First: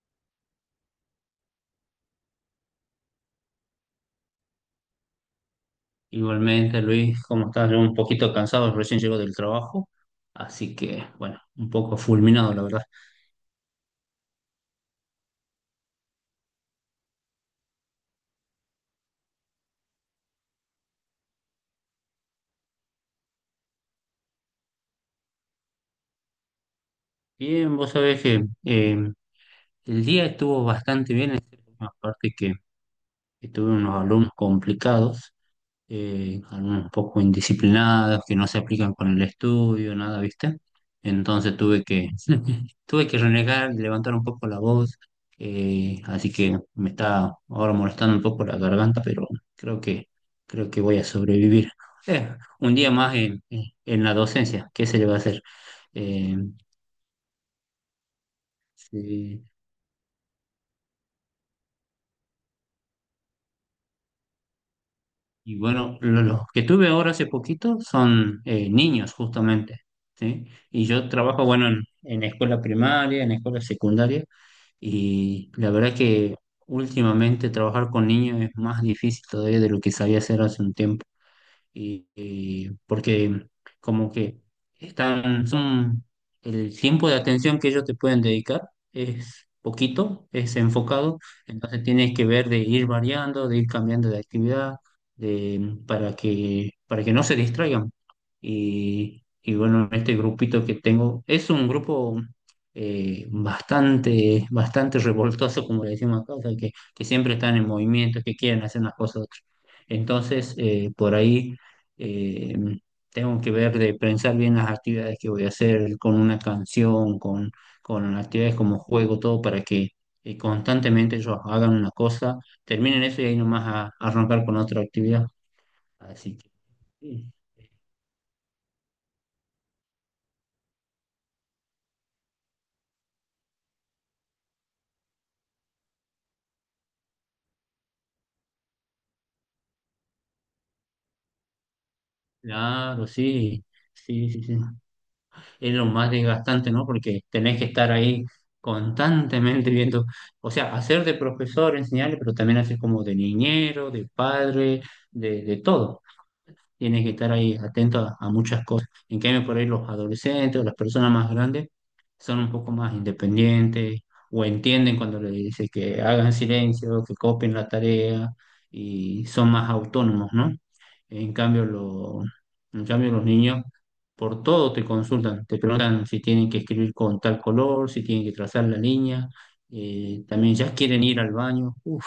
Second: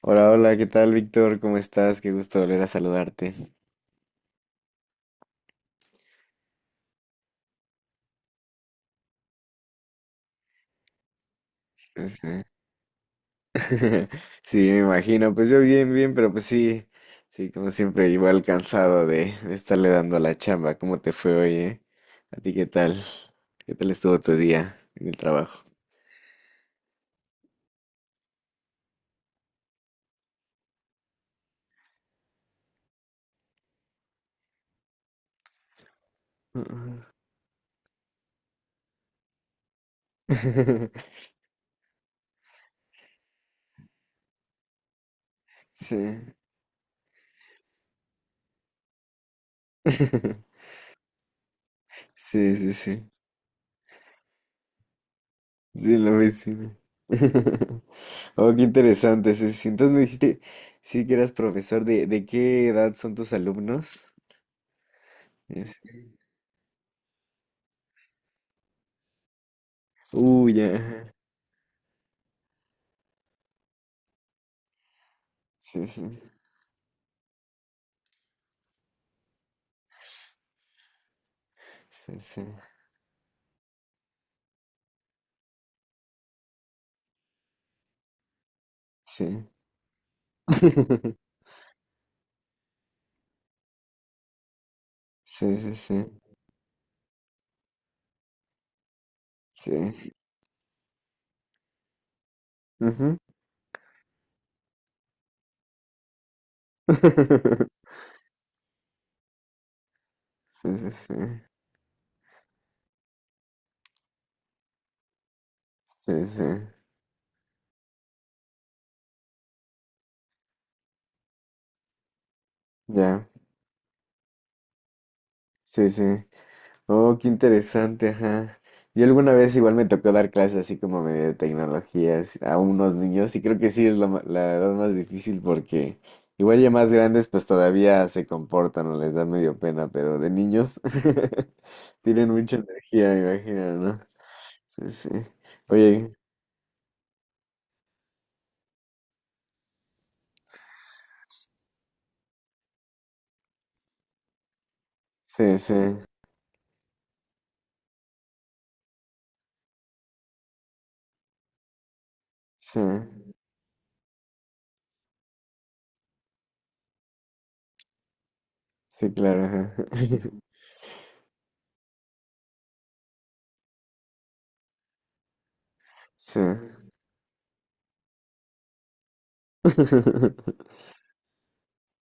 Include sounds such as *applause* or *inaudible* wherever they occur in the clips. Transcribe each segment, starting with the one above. Hola, hola, ¿qué tal, Víctor? ¿Cómo estás? Qué gusto volver a saludarte. Igualmente, Luis, ¿cómo estás? Yo un poquito cansado, recién llego del trabajo, así que, bueno, un poco Este, fulminado, la verdad. *laughs* Sí, me imagino. Pues yo bien, bien, pero pues sí, sí, como siempre, igual cansado de estarle dando a la chamba. ¿Cómo te fue hoy, eh? ¿A ti qué tal? ¿Qué tal estuvo tu día en el trabajo? Bien, vos sabés que el día estuvo bastante bien, aparte que tuve unos alumnos complicados, algunos un Ujú. poco indisciplinados, que no se aplican con el estudio, nada, ¿viste? *laughs* Entonces *laughs* tuve que renegar, levantar un poco la voz, Sí. así que me está ahora molestando un poco la garganta, pero creo que, *laughs* creo que voy a sobrevivir. Eh, Sí, sí, un día sí. más en la docencia, ¿qué se le va a hacer? Sí, la Eh, vecina. *laughs* Oh, qué interesante. sí. Sí, sí. Entonces me dijiste, sí que eras profesor, ¿de qué edad son tus alumnos? Y bueno, los que tuve ahora hace poquito son niños justamente, ¿sí? Uy, Y ajá. yo trabajo, bueno, en escuela primaria, en escuela secundaria, y la Sí, verdad sí, que últimamente trabajar con niños es más difícil todavía de lo que sabía hacer hace un tiempo y, sí, sí, y porque como que están, son, el tiempo de atención que ellos te pueden dedicar es sí. poquito, es enfocado, *laughs* entonces tienes que ver de ir variando, de ir cambiando de actividad, Sí, sí, sí, para que no se distraigan. Y bueno, sí. este grupito que tengo es un grupo Ujú. Bastante revoltoso, como le decimos acá, o sea, que siempre están en *laughs* movimiento, que quieren hacer unas cosas u otras. Entonces, Sí, sí, sí, por ahí eh, tengo que ver de pensar bien las actividades que voy a hacer con sí, una sí. canción, con actividades como juego, todo para que constantemente ellos hagan una cosa, terminen eso Ya, y ahí nomás a arrancar con otra actividad. sí, sí. Así que, Oh, qué sí, interesante, ajá. Yo alguna vez igual me tocó dar clases así como medio de tecnologías a unos niños y creo que sí es la edad más difícil porque igual ya más grandes pues todavía se comportan o les da medio pena, pero de niños *laughs* tienen mucha claro, energía, me sí, imagino, ¿no? sí, sí, sí. Sí, sí. Es lo más Oye, desgastante, ¿no? Porque tenés que estar ahí constantemente viendo, o sea, hacer de profesor, enseñarle, pero también hacer como de niñero, de padre, de sí, sí, todo. Tiene que estar ahí atento a muchas cosas. En cambio, por ahí los adolescentes o las personas más grandes son un poco sí, más independientes o entienden cuando le dice que hagan silencio, que copien la tarea sí, y claro. son más Ajá. autónomos, *laughs* ¿no? En cambio, lo- en cambio los niños por todo te consultan, te preguntan si Sí. tienen que escribir con tal color, si tienen que trazar la línea, también ya *laughs* quieren ir al baño. Uf,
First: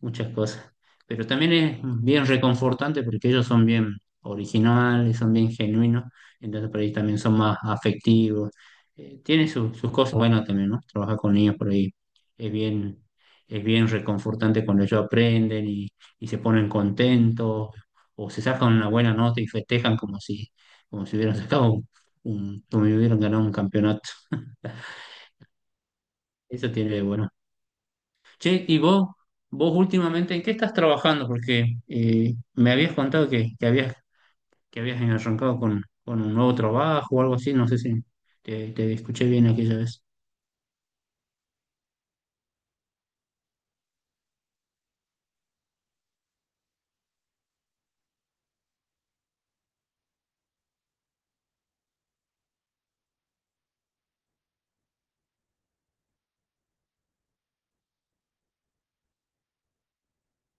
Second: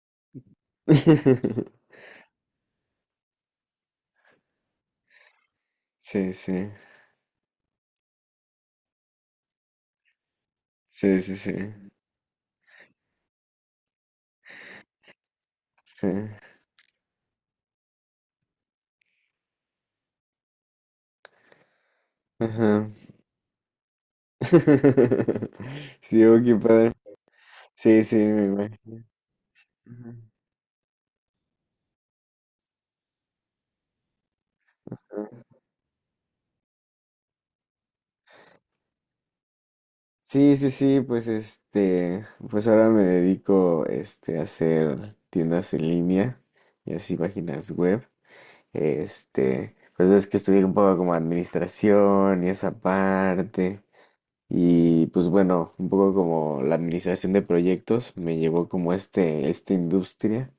muchas cosas. Pero también es bien reconfortante porque ellos son bien originales, son bien genuinos, Sí, entonces sí, por ahí también son más afectivos. Tiene sus cosas buenas también, ¿no? Trabajar sí, con sí, sí, niños por ahí es bien, es bien reconfortante cuando ellos aprenden sí. y se ponen contentos o se sacan una buena nota y festejan como si hubieran sacado como Ajá. si hubieran ganado un campeonato. *laughs* Sí, oh, qué Eso tiene padre. de bueno. Sí, sí, me Che, imagino. ¿Vos Ajá. últimamente en qué estás trabajando? Porque me habías contado que habías arrancado con un nuevo trabajo o algo así, no sé si te escuché bien aquella vez. Sí, sí, sí, pues pues ahora me dedico a hacer tiendas en línea y así páginas web. Pues es que estudié un poco como administración y esa parte. Y pues bueno, un poco como la administración de proyectos me llevó como esta industria.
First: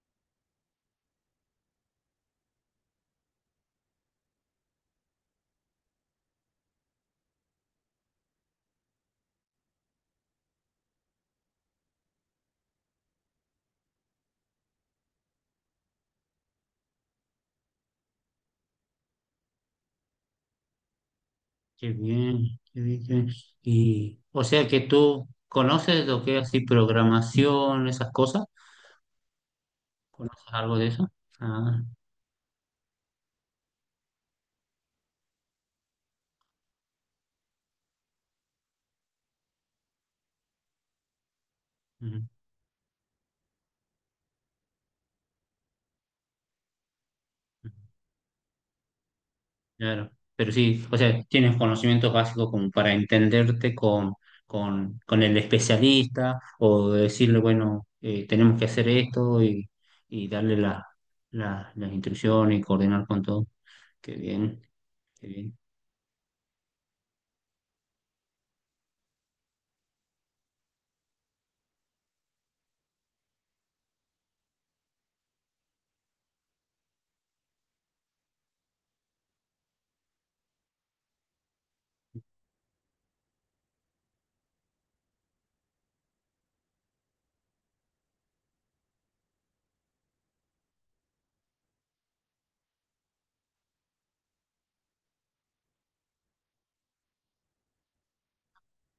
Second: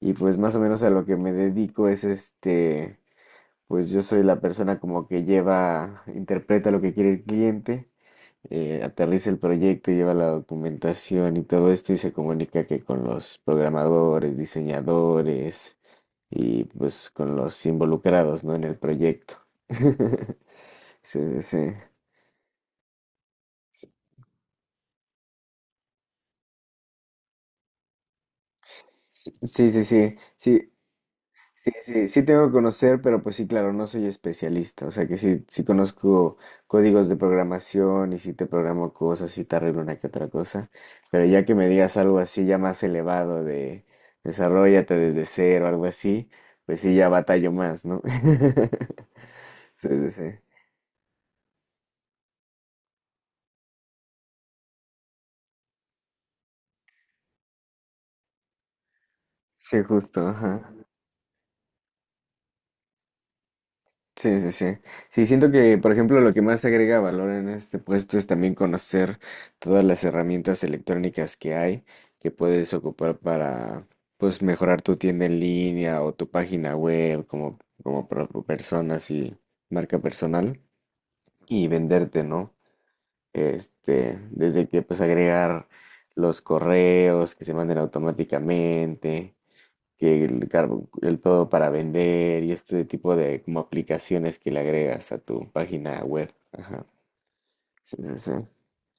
Y pues más o menos a lo que me dedico es pues yo soy la persona como que lleva, interpreta lo que quiere el cliente, aterriza el proyecto, lleva la documentación y todo esto y se comunica que con los programadores, diseñadores y pues con los involucrados, ¿no? En el proyecto. *laughs* Sí, sí, Qué bien, qué bien, qué bien. Y, o sea que tú conoces lo que es así programación, esas cosas, sí. Sí, sí, sí, ¿conoces sí, algo de eso? sí, Ah, sí, sí tengo que conocer, pero pues sí, claro, no soy especialista, o sea que sí, sí conozco códigos de programación y sí te programo cosas y te arreglo una que otra cosa, pero ya que me digas algo así ya más elevado de desarrollate desde cero, algo así, pues sí, ya batallo más, ¿no? *laughs* Sí, sí, claro, sí, pero sí, o sea, tienes conocimientos básicos como para entenderte con el especialista o decirle, bueno, tenemos que hacer esto sí, justo, y darle ajá. Las instrucciones y coordinar con todo. Qué Sí, sí, bien, sí. Sí, qué siento bien. que, por ejemplo, lo que más agrega valor en este puesto es también conocer todas las herramientas electrónicas que hay que puedes ocupar para, pues, mejorar tu tienda en línea o tu página web como, como persona, así, marca personal y venderte, ¿no? Desde que, pues, agregar los correos que se manden automáticamente que el todo para vender y este tipo de como aplicaciones que le agregas a tu página web. Ajá. Sí, sí, sí.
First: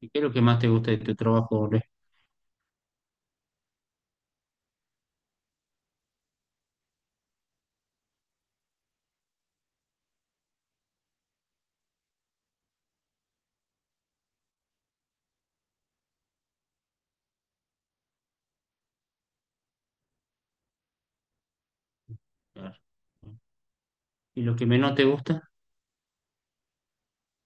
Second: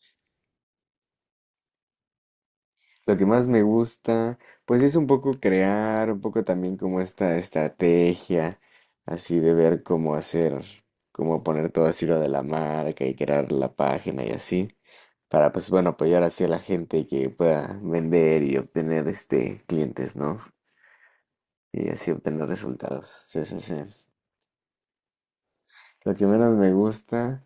¿Y qué es lo que más te gusta de tu trabajo, Ole? Lo que más me gusta, pues es un poco crear, un poco también como esta estrategia, así de ver cómo hacer, cómo poner todo así lo de la marca y crear la página y así, para pues bueno, apoyar así a la gente que pueda vender y obtener este clientes, ¿no? Y así obtener Claro. resultados. ¿No? Sí, sí, sí. ¿Y lo que menos te gusta? Lo que menos me gusta,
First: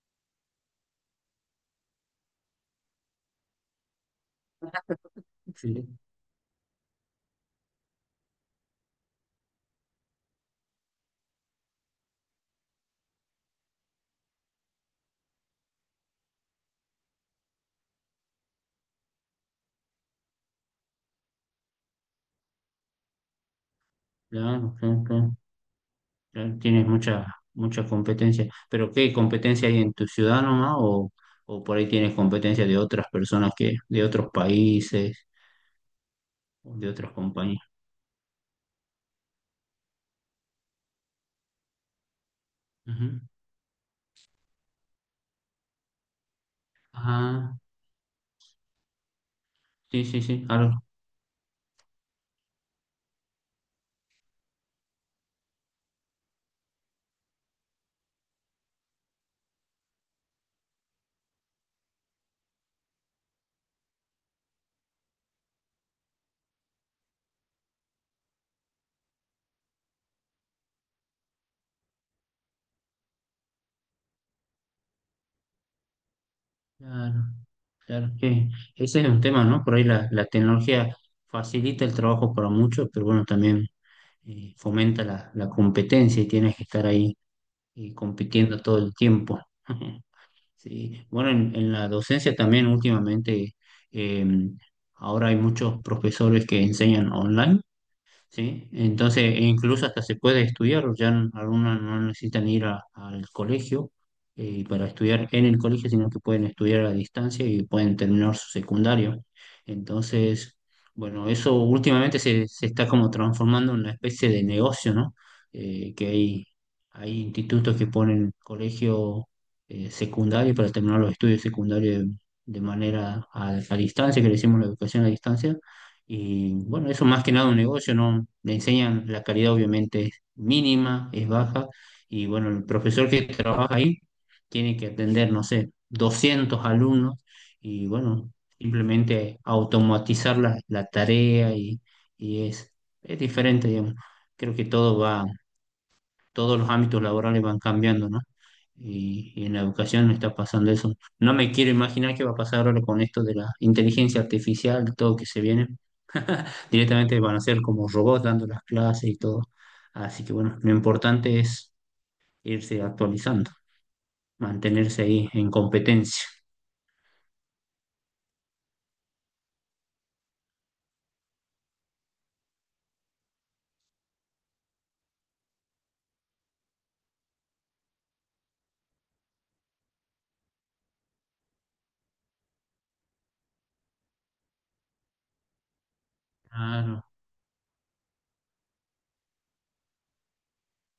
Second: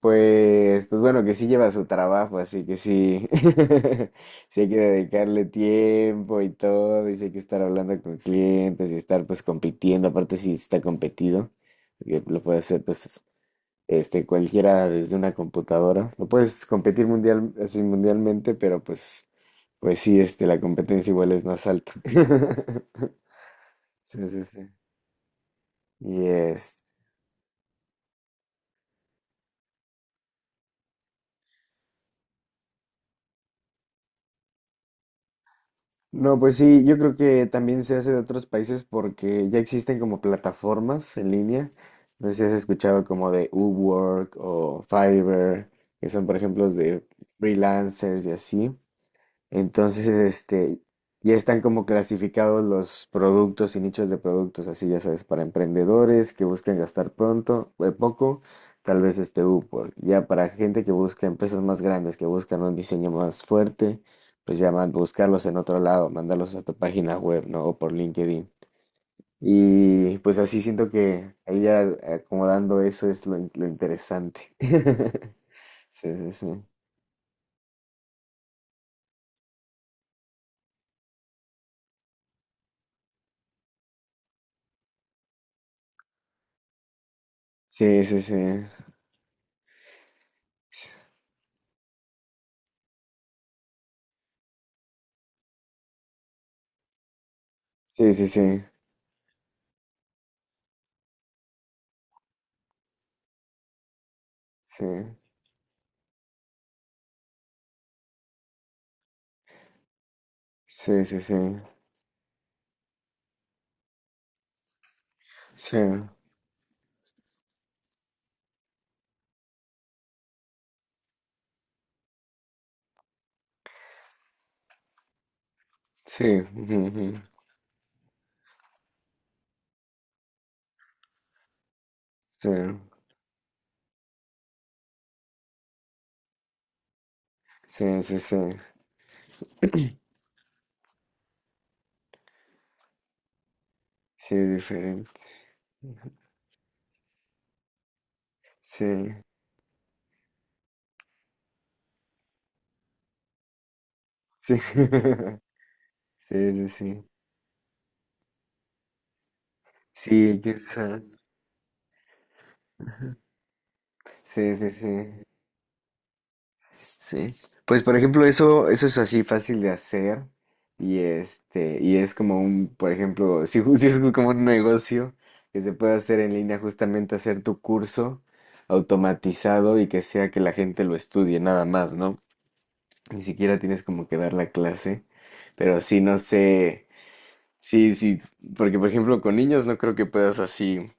pues, pues bueno, que sí lleva su trabajo, así que sí, *laughs* sí hay que dedicarle Sí, tiempo y todo, y sí hay que estar hablando con clientes y estar pues compitiendo, aparte si está competido, porque lo puede hacer pues este cualquiera desde una computadora, lo puedes competir mundial, así mundialmente, pero pues, pues sí, este, la competencia igual es más alta. *laughs* Sí, sí, sí. claro, claro, claro. Y Tienes mucha, mucha competencia, pero ¿qué competencia hay en tu ciudad nomás? O por ahí tienes competencia de otras personas que, de otros países, no, pues o sí, de yo otras creo que compañías? también se hace de otros países porque ya existen como plataformas en línea. No sé si has escuchado Ujú. como de Upwork o Fiverr, que son por ejemplo de Ah, freelancers y así. sí, Entonces, sí, sí, este, claro, ya están como clasificados los productos y nichos de productos, así ya sabes, para emprendedores que buscan gastar pronto, poco, tal vez este Upwork. Ya para gente que busca empresas más grandes, que buscan un diseño más fuerte, pues ya buscarlos en otro lado, mandarlos a tu página web, ¿no? O por LinkedIn. Y pues así siento que ahí ya acomodando eso es lo interesante. *laughs* Sí, sí, sí. claro, claro, que ese es un tema, ¿no? Por ahí la tecnología facilita el trabajo para muchos, pero bueno, también fomenta la competencia y tienes que estar ahí Sí, sí, sí. compitiendo todo el tiempo. *laughs* Sí, bueno, en la docencia también últimamente, eh, ahora hay muchos profesores que enseñan online Sí, sí, sí. ¿sí? Entonces, e incluso hasta se puede estudiar, ya algunos no necesitan ir al colegio Sí. para estudiar en el colegio, sino que pueden estudiar a distancia y pueden terminar su secundario. Entonces, Sí, sí, bueno, sí. eso últimamente se está como transformando en una especie de negocio, ¿no? Sí, Eh, que hay, hay institutos que ponen colegio secundario para terminar los estudios secundarios de manera a distancia, que le decimos la educación a distancia sí. y bueno, eso Ujú, más que nada un negocio, ¿no? Le enseñan la calidad obviamente es mínima, es baja, y bueno, el ujú. profesor que trabaja ahí tiene que atender, no sé, 200 alumnos Sí, y sí, sí, bueno, sí. simplemente automatizar la tarea y es, es diferente, digamos. Sí, es Creo que todo diferente. va, todos los ámbitos laborales van cambiando, ¿no? Sí, sí. Y en la educación no está pasando eso. No me quiero imaginar qué va a pasar ahora con esto de la inteligencia artificial, todo que se *laughs* Sí, viene sí, sí. directamente van a ser como robots dando las clases y todo. Así que Sí, bueno, lo quizás. importante es irse actualizando, Sí, sí, mantenerse sí. ahí en competencia. Sí. Pues por ejemplo, eso es así fácil de hacer. Y es como por ejemplo, *laughs* si es como un negocio que se puede hacer en línea, justamente hacer tu curso automatizado y que sea que la gente lo estudie nada más, ¿no? Ni siquiera tienes como que dar la clase, pero sí, no sé, Claro, sí, sí, porque por ejemplo con niños no creo que puedas así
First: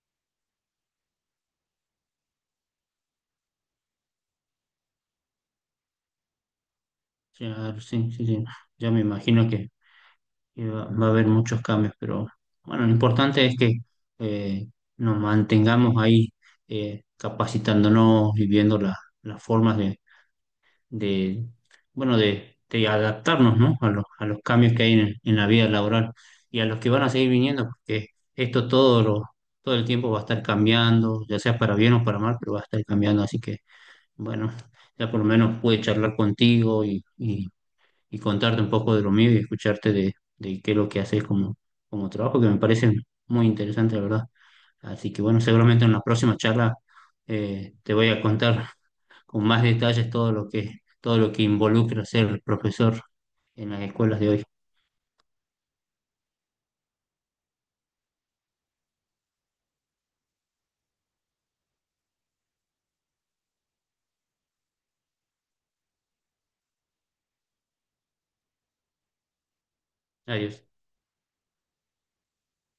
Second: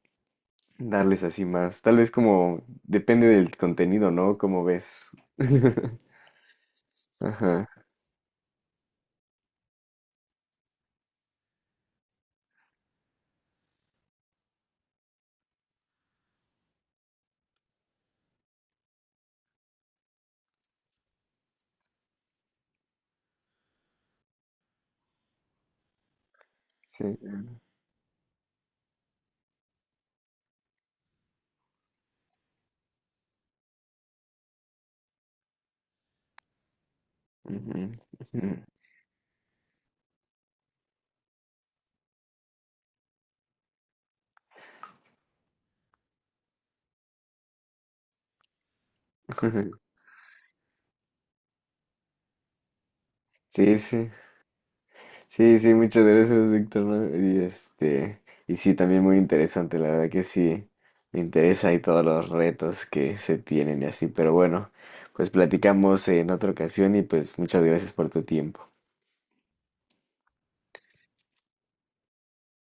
darles así más, tal vez como depende del contenido, ¿no? Como ves. *laughs* Ajá, claro, sí, sí, sí. Ya me imagino que va a haber muchos cambios, pero bueno, lo importante es que eh, nos mantengamos ahí capacitándonos y viendo las formas de, bueno, de adaptarnos, ¿no? A los cambios que hay en la vida laboral y a los que van sí. a seguir Sí. viniendo, porque esto todo, lo, todo el tiempo va a estar cambiando, ya sea para bien o para mal, pero va a estar cambiando. Así que, bueno, ya por lo menos pude charlar contigo Ujú, y ujú. contarte un poco de lo mío y escucharte de qué es lo que haces como, como trabajo, que me parece muy interesante, la verdad. Así que, bueno, seguramente en la próxima charla te voy a contar con más *laughs* detalles todo lo que involucra ser profesor en Sí, las sí. escuelas de hoy. Sí, sí, muchas gracias, Víctor, ¿no? Y sí, también muy interesante, la verdad que sí, me interesa y todos los retos que se tienen y así, pero bueno, pues platicamos en otra ocasión y pues muchas gracias por tu tiempo. Adiós.